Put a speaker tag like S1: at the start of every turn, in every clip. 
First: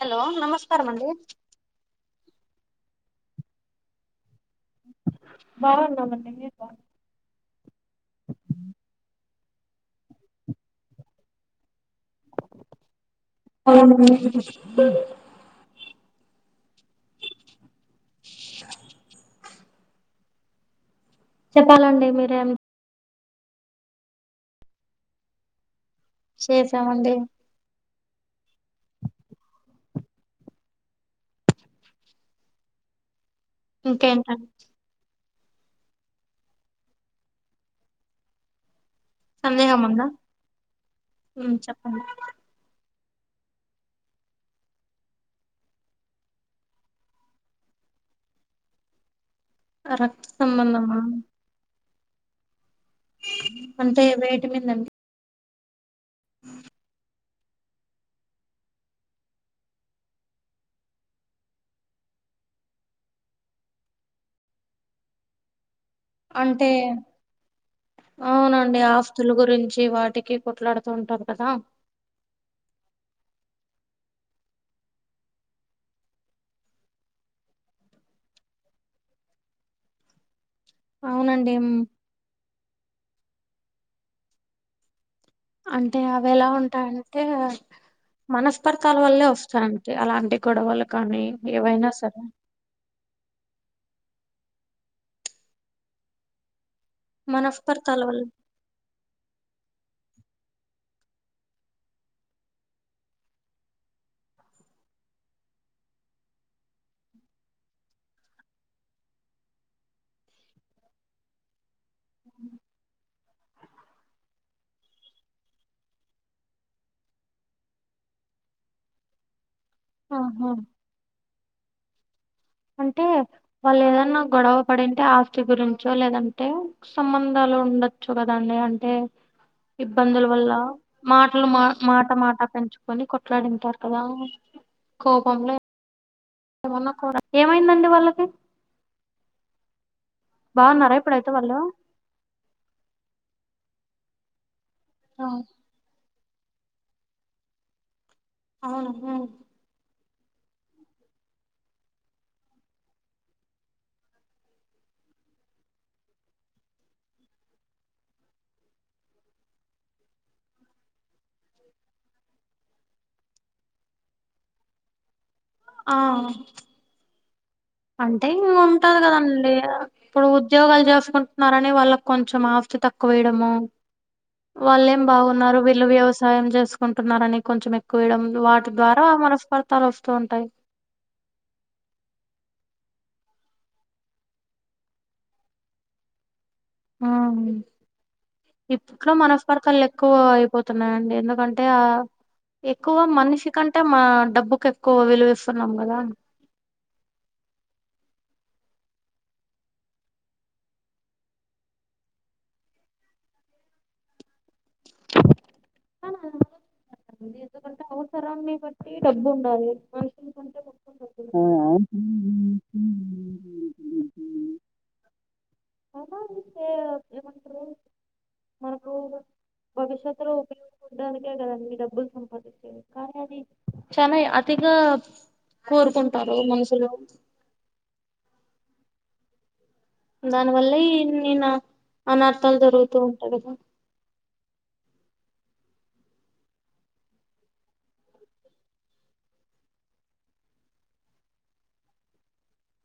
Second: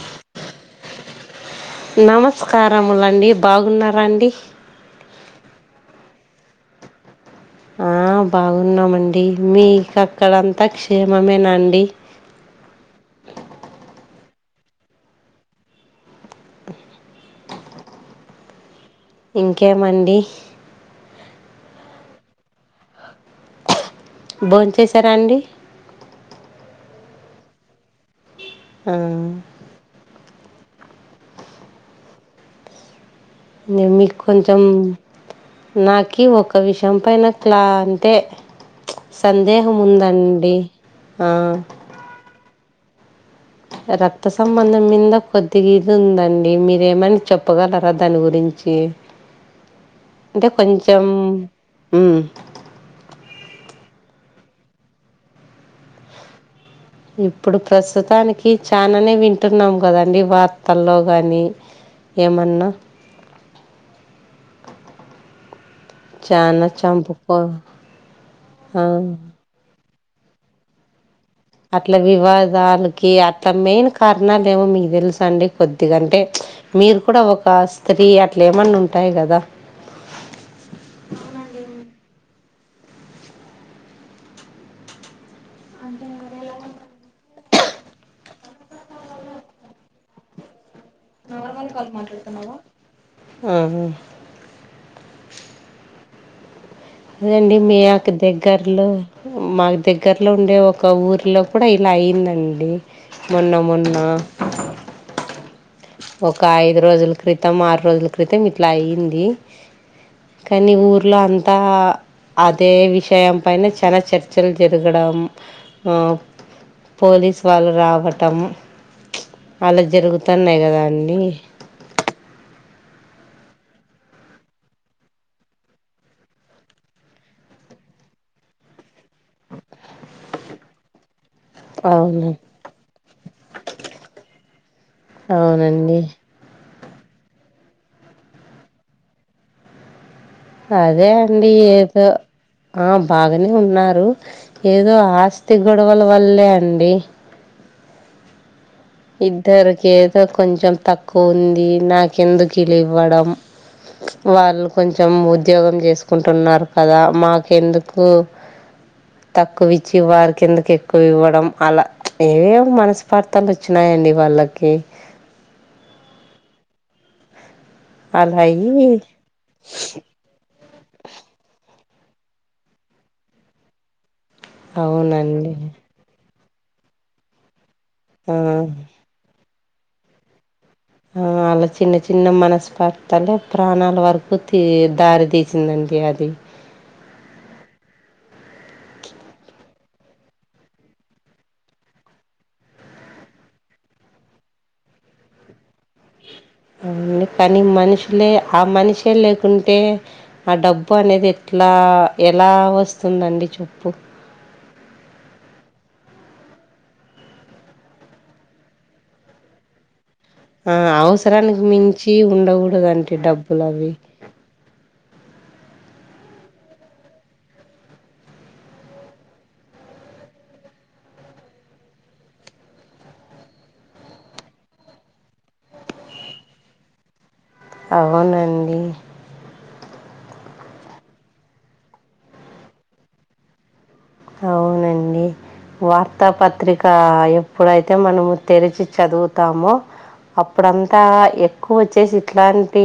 S1: Hello నమస్కారం అండి
S2: నమస్కారములండి బాగున్నారాండి
S1: బాగునం అండి మీరు బాగున్నారా
S2: ఆ బాగున్నామండి మీక అక్కడంతా క్షేమమేనా అండి
S1: అవు
S2: ఇంకేమండి
S1: చెప్పాలండి మీరేం
S2: భోన్ చేశారా అండి
S1: చేసామండి
S2: ఆ నేను మీకు
S1: ఇంకేంటండి
S2: కొంచెం నాకి ఒక విషయం పైన క్లా అంతే సందేహం ఉందండి
S1: ఉమ్ చెప్పండి
S2: రక్త సంబంధం మింద కొద్దిగ ఇది ఉందండి మీరేమైన చెప్పగలరా దాని గురించి చి
S1: రక్త
S2: అంటే
S1: సంబంధమా
S2: కొంచం ఉమ్
S1: అంటే వేటి మింద అండి ఆ
S2: ఇప్పుడు ప్రస్తుతానికి చాననే వింటున్నాం కదండి వార్తల్లో కానీ ఏమన్నా
S1: అంటే
S2: చానా చంపుకో
S1: అవునండి
S2: ఆ
S1: ఆస్తుల గురించి వాటి టికి కొట్లాడుతూ ఉంటారు కదా
S2: అట్లా వివాదానికి అట్ల మెయిన్ కారణాలు ఏమో మీకు తెలుస అండి కొద్దిగంటే మీరు కూడా ఒక స్త్రీ అట్లా ఏమన్నా ఉంటే అంటాయి కదా
S1: అవునండి మ్మ్ అంటే అవి ఎలా ఉంటాయంటే మనస్పర్థాల వల్లే వస్తయంటే అలాంటి గొడవలు కానీ
S2: నార్మర్
S1: ఏవైనా
S2: కాల్
S1: సరే
S2: మాట్లాడ్తనావా అదండి మీ
S1: మనస్పర్ధాల
S2: యొక్క
S1: వల్ల
S2: దగ్గర్లో మాకు దగ్గర దగ్గర్లో ఉండే ఒక ఊరిలో కూడా ఇలా అయిందండి మొన్న మొన్నా ఒక ఐదు రోజుల క్రితం ఆరు రోజుల క్రితం ఇట్లా అయ్యింది కానీ ఊర్లో అంతా అదే విషయం పైన చాలా చర్చలు జరగడం పోలీసు వాళ్ళు రావటమ్ అలా
S1: ఆహా
S2: జరుగుతున్నాయి కదా అండి
S1: అంటే వాళ్ళు ఏదన్నా గొడవ పడింటే ఆస్తి గురించో లేదంటే సంబంధాల్ ఉండొచ్చు కదండి అంటే ఇబ్బందుల వల్ల మా అట్లు మా మాట
S2: అవును
S1: మాట పెంచుకొని కొట్లాడింటారు కదా కోపంలో
S2: అవునండి
S1: ఏమన్నా కూరా ఏమైందండి వాళ్ళకి బాగున్నారా
S2: అదే
S1: ఇప్పుడైతే
S2: అండి
S1: వాళ్ళు
S2: ఏదో ఆ బాగనే ఉన్నారు ఏదో
S1: ఆ,
S2: ఆస్తి గొడవల వల్లే అండి
S1: అవును ఉమ్.
S2: ఇద్దరికి ఏదో కొంచెం తక్కువ ఉంది నాకెందుకు ఇలు ఇవ్వడం వాళ్ళు కొంచెం ఉద్యోగం చేసుకుంటున్నారు కదా మాకెందుకు తక్కువ ఇచ్చి వారి కిందకి ఎక్కువ ఇవ్వడం అలా ఏవే మనస్పర్తాలు వచ్చినయండి వాళ్ళకి
S1: ఆ అంటే
S2: అలా
S1: ఇగ
S2: అయ్యి
S1: ఉంటది కదండి ఇప్పుడు ఉద్యోగాలు చేసుకుంటున్నారని వాళ్ళకి కొంచెం ఆస్తి తక్కువేయడము వాళ్ళేం
S2: అవునండి
S1: బాగున్నారు వీళ్ళు వ్యవస్ సాయం చేసుకుంటున్నారని కొంచెం ఎక్కువ ఇయ్యడం
S2: ఆ
S1: వాటి ద్వారా మనస్ఫర్తాలు వస్తూ ఉంటాయి
S2: ఆ అలా చిన్న చిన్న మనస్పాతాల ప్రాణాల వరకు తీ దారి తీసిందండి ఇండియాది
S1: ఆ హ ఇప్పుట్లో మనసర్పతలు ఎక్కువ అయిపోతున్నాయండి ఎందుకంటే ఆ ఎక్కువ మనిషి కంటే మా డబ్బుకు ఎక్కువ విలువిస్తున్నాం కదా
S2: అవు కానీ మనుషులే ఆ మనిషే లేకుంటే ఆ డబ్బు అనేది ఎట్ లా ఎలా వస్తుందండి చెప్పు
S1: కానీ ఎందుకంటే అవసరాన్ని బట్టి డబ్బు ఉండాలి మని
S2: ఆ అవసరానికి మించి ఉండకూడదంటే డబ్బులు అవి
S1: ఎమంట్రు భవిష్యత్ లో ఉపయో చూడ్డానికే కదండి డబ్బులు సంపాదించేది కానీ అది చాలా అతిగా కోరుకుంటారు మనుషులు
S2: అవునండి
S1: దానివల్ల ఇన్నిన అనర్థాలు జరుగుతూ ఉంటాయి కదా
S2: అవునండి వార్తా పత్రిక ఎప్పుడైతే మనము తెరిచి చదువుతామో అప్పుడంతా ఎక్కువోచ్చేసి ఇట్లాంటి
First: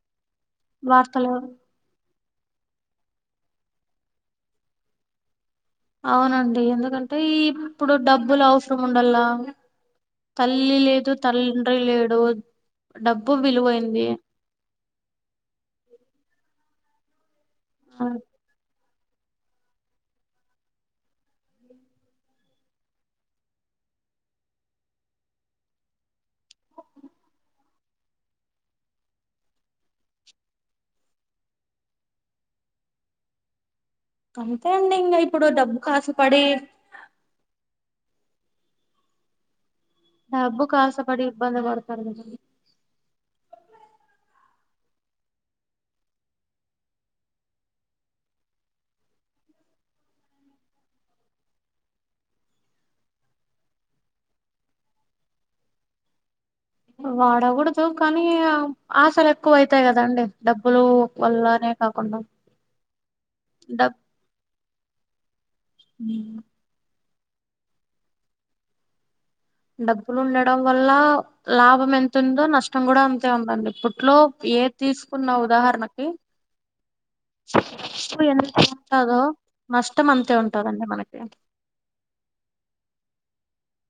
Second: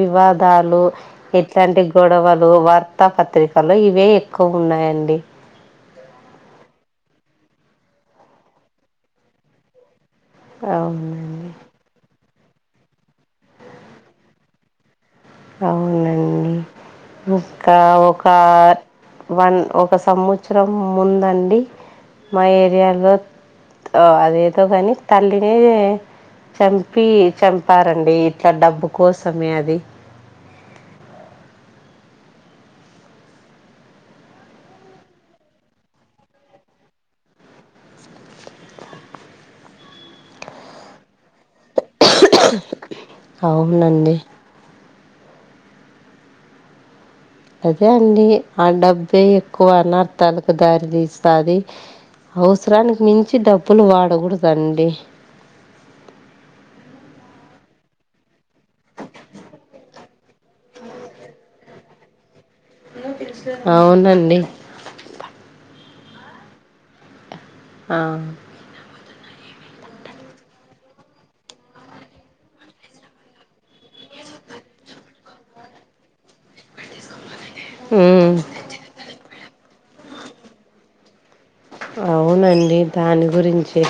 S2: వివాద్ దాలు
S1: వార్తలు
S2: ఇట్లాంటి గొడవలు వర్త్ తా పత్రికల్లో ఇవే ఎక్కువున్నాయండి.
S1: అవునండి ఎందుకంటే ఇప్పుడు డబ్బులు అవసరం ఉండల్ల తల్లి లేదు,
S2: అవునండి.
S1: తండ్రి లేడు. డబ్బు విలువైంది.
S2: అవునండి ఇంకా
S1: ఆ,
S2: ఒక వన్ ఒక సంవత్సరం ముందండి మా ఏరియాలో ఆ అదేదో కాని తల్లినే చంపి చంపారండి ఇట్ల డబ్బు కోసమే అది.
S1: అంతే అండి ఇంక ఇప్పుడు డబ్బుకాసపడి డబ్బుకి ఆసపడి ఇబ్బంది పడు
S2: అవునండి అదే అండి ఆ డబ్బే ఎక్కువ అనర్థాలకు దారి తీస్తాది. అవసరానికి మించి డబ్బులు వాడకూడదండి.
S1: వాడకూడదు కానీ, ఆశలు ఎక్కువ అవుతాయి కదండి! డబ్బులు వల్లనే. కాకుండ
S2: అవునండి
S1: మ్
S2: ఆ
S1: డబ్బులు ఉండడం వల్ల లాభం ఎంతుందో నష్టం కూడ అంతే ఉండడి ఇప్పట్లో ఏది తీసుకున్నా ఉదాహరణకి ఖర్చు
S2: హ్మ్.
S1: ఎంత ఉంటాదో నష్టం అంతే ఉంటాదండి మనకి.
S2: అవునండి దాని గురించే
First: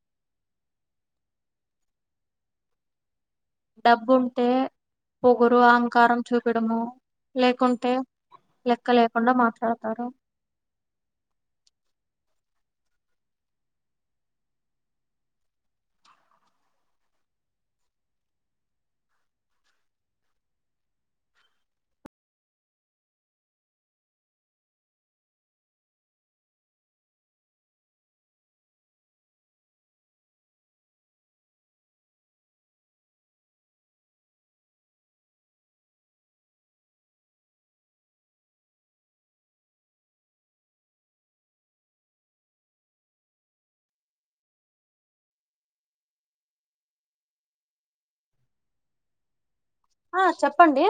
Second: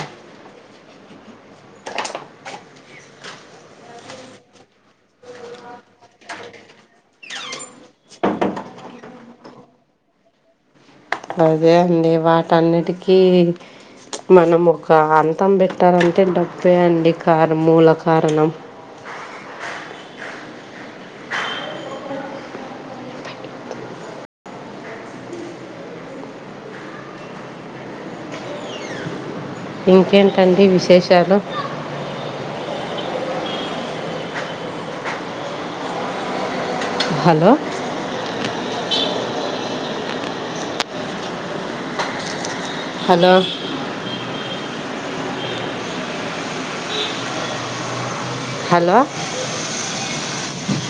S1: డబ్బుంటే పొగురు, అహంకారం చూపడము లేకుంటే లెక్క లేకుండ మాట్లాడతారు.
S2: అదే అండి వాటన్నిటికీ మనం ఒక అంతం పెట్టాలంటే డబ్బే అండి కార మూలకారణం ఇంకేంటండి విశేషాలు? హలో హలో హలో
S1: ఆ చెప్పండి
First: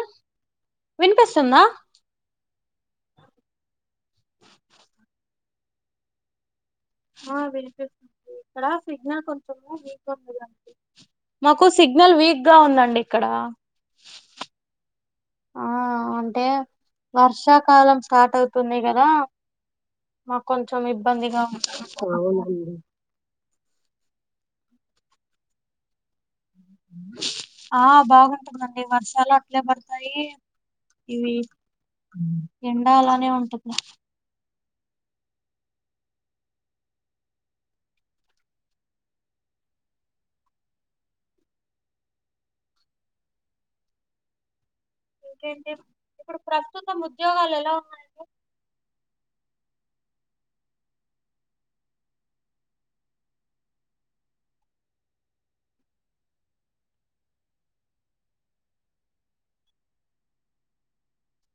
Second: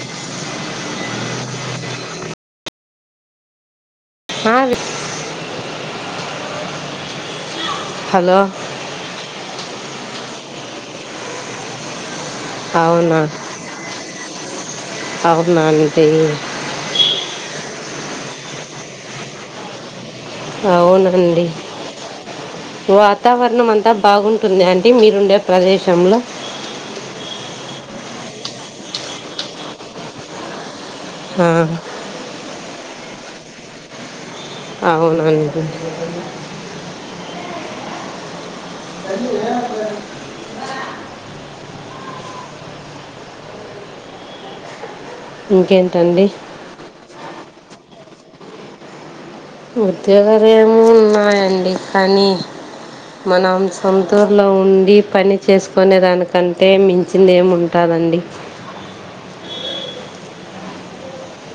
S1: వినిపిస్తుందా?
S2: ఆ వి
S1: ఆ వినిపిస్తుంది
S2: హలో!
S1: ఇక్కడ సిగ్నల్ కొంచము వీక్ మాకు సిగ్నల్ వీక్ గా ఉందండి
S2: అవునా!
S1: ఇక్కడ.
S2: అవున్నా
S1: ఆ
S2: నీకి
S1: కాలం స్టార్ట్ అవుతుంది కదా! మాకు కొంచెం ఇబ్బందిగా
S2: అవునండి.
S1: ఉంది అవునండి
S2: వాతావరణం అంతా బాగున్ టుందా అండి మీరుండే ప్రదేశంలో?
S1: ఆ బాగుంటుందండి వర్షాలు అట్లే పడతాయి ఇవి
S2: ఆ,
S1: ఎండా అలానే ఉంటుంది
S2: అవునండి [unintelligible]
S1: ఇంకేంటి
S2: ఇంకేంటండి
S1: ఇప్పుడు ప్రస్తుతం ఉద్యోగాలు ఎలా ఉన్నాయండి
S2: ఉద్యోగాలు ఏమో ఉన్నాయండి కానీ మనం సొంతూరులో ఉండి పని చేసుకునే దానికంటే మించింది ఏముంటాది అండి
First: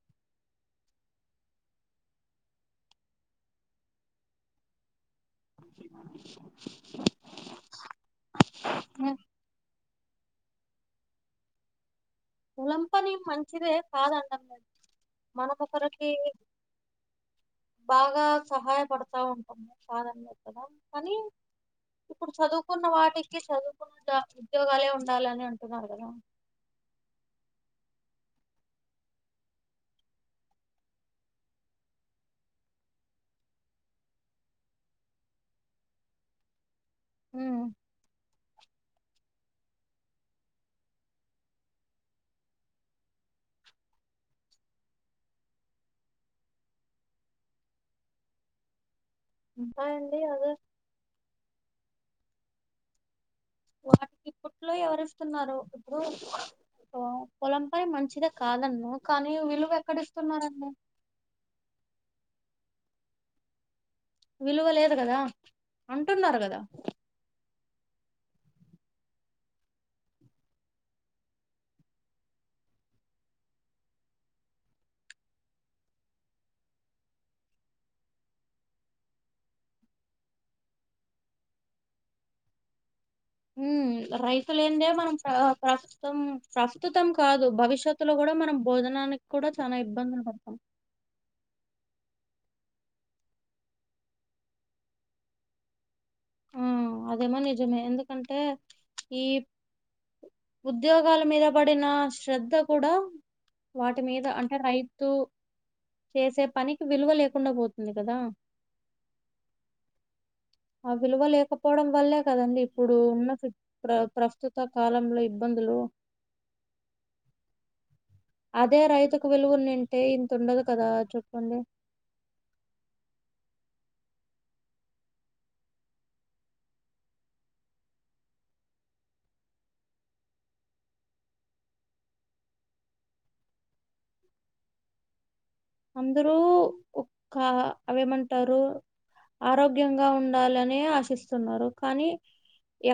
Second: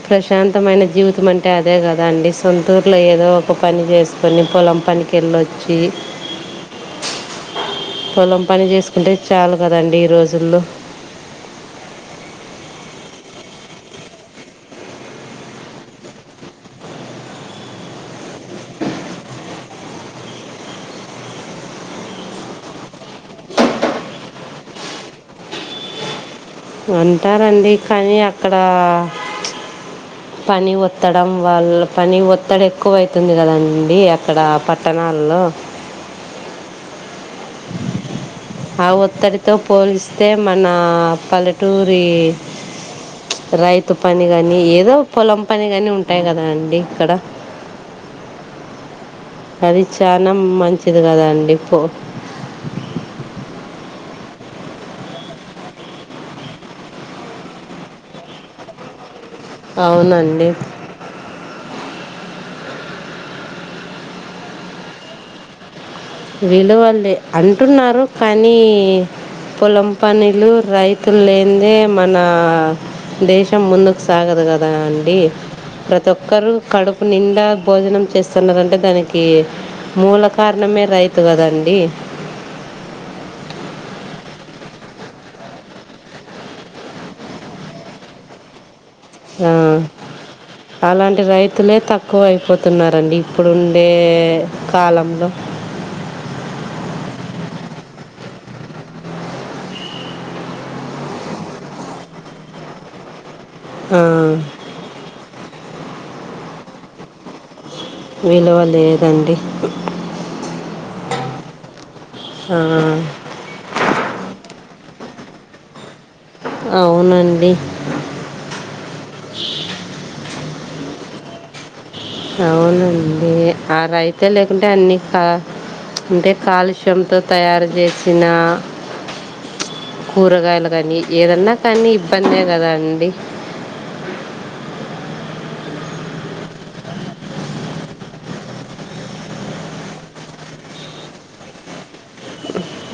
S2: ప్రశాంతమైన జీవితం అంటే అదే కదా అండి సొంతూరులో ఏదో ఒక పని చేసుకుొని పొలం పనికి ఎళ్ళొచ్చి పొలం పని చేసుకుంటే చాలు కదండి రోజుల్లో
S1: పోలం పని మంచిదే కాదండమ్ లెదు మనకొకరికి బాగా సహాయపడతా ఉంటుంది సాధన ఎత్తడం కానీ ఇప్పుడు చదువుకున్న వాటికి చదువుకున్న ఉద్యోగాలే ఉండాలని అంటున్నారు కదా
S2: అంటారండి కానీ అక్కడ పని ఒత్తడం వల్ల పని ఒత్తడి ఎక్కువయితుంది కదండి అక్కడ పట్టణాల్లో
S1: ఉమ్
S2: ఆ ఒత్తిడితో పోలిస్తే మన పల్లెటూరి రైతు పని కాని ఏదో పొలం పని కాని ఉంటాయి కదా అండి ఇక్కడ అది
S1: ఉంటాయండి
S2: చానా
S1: అదే
S2: మంచిది కదా అండి పో
S1: వా ఇట్లో ఎవరిస్తున్నారు ఇప్పుడు పొలం పని మంచిదే కాదన్ను కానీ విలువ
S2: అవునండి
S1: ఎక్కడిస్తున్నారండి విలువ లేదు కదా అంటున్నారు కదా
S2: విలువలే అంటున్నారు కానీ పొలం పనులు రైతులు లేనిదే మన దేశం ముందుకు సాగదు కదా అండి ప్రతి ఒక్కరు కడుపు నిండా భోజనం చేస్తున్నారన్టే దానికి మూల కారణమే రైత్ తు కదా అండి
S1: రైతులు ఏందే మనం ప్ర ప్రస్తుతం ప్రస్తుతం కాదు భవిష్యత్తులో కూడా మనం భోజనానికి కూడా
S2: ఆ
S1: చాలా ఇబ్బందులు పడతాం
S2: అలాంటి రైతులే తక్ క్కువ అయిపోతున్నారండి ఇప్పుడుండే కాలంలో
S1: ఆ అదేమో నిజమే ఎందుకంటే ఈ ఉద్యోగాల మీద పడిన శ్రద్ధ కూడా
S2: ఆ,
S1: వాటి మీద అంటే రైతు చేసే పనికి విలువ లేకుండా పోతు
S2: విలువ లేదండి
S1: ఆ విలువ లేకపోవడం వల్లే కదండి
S2: ఆ,
S1: ఇప్పుడు ఉన్న ప్ర ప్రస్తుత కాలంలో ఇబ్బందులు
S2: అవునండి
S1: అదే రైతుకు విలువునింటే ఇంతండదు కదా చెప్పండి
S2: అవునండి ఆ రైతే లేకుంటే అన్ని కా అంటే కాలుష్యంతో తయారు చేసిన కూరగాయలు కానీ ఏదన్నా కానీ ఇబ్బందే కదా అండి
S1: అందరూ ఒక అవేమంటారు ఆరోగ్యంగా ఉండాలనే ఆశిస్తున్నారు కానీ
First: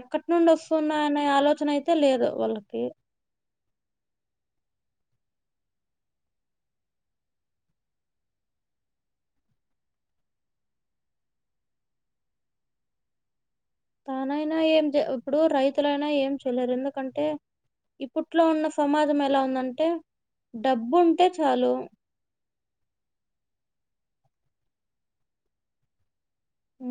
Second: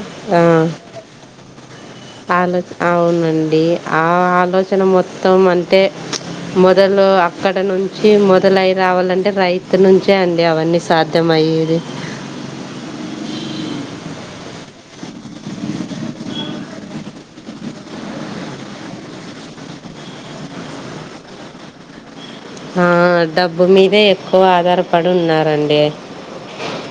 S1: ఎక్కడి
S2: ఆ
S1: నుండొస్తున్నాయనే ఆలోచన అయితే లేదు
S2: ఆలోచ
S1: వాళ్ళకి.
S2: అవునండి ఆ ఆలో చన మొత్తం అంటే మొదలు అక్కడ నుంచి మొదలయి రావాలంటే రైతు నుంచే అండి అవన్నీ సాధ్యమ మయేది
S1: తనైనా ఏం చే ఇప్పుడు రైతులైనా ఏం చెయలేరు ఎందుకంటే ఇప్పట్లో ఉన్న సమాజం ఎలా ఉందంటే డబ్బు ఉంటే చాలు
S2: ఆ డబ్బు మీదే ఎక్కువ ఆధారపడి ఉన్నారండి
S1: హ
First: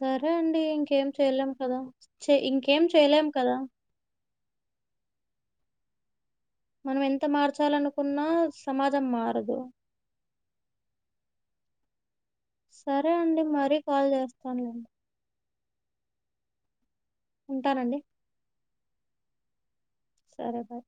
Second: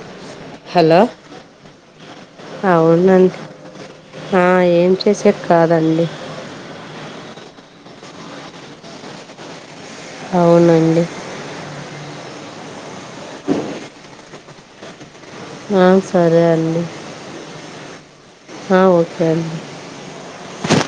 S1: సరే అండి
S2: హలో
S1: ఇంకేం చెయలేం కదా చే ఇంకేం చెయలేం
S2: అవునండి
S1: కదా
S2: ఆ ఏం చేసేక్ కాదండి
S1: మనం ఎంత మార్చాలనుకున్నా సమాజం మారదు
S2: అవునండి
S1: సరే అండి మరీ కాల్ చేస్తానండి
S2: ఆ సరే అండి
S1: ఉంటానండి
S2: ఆ ఓకే అండి
S1: సరే బాయ్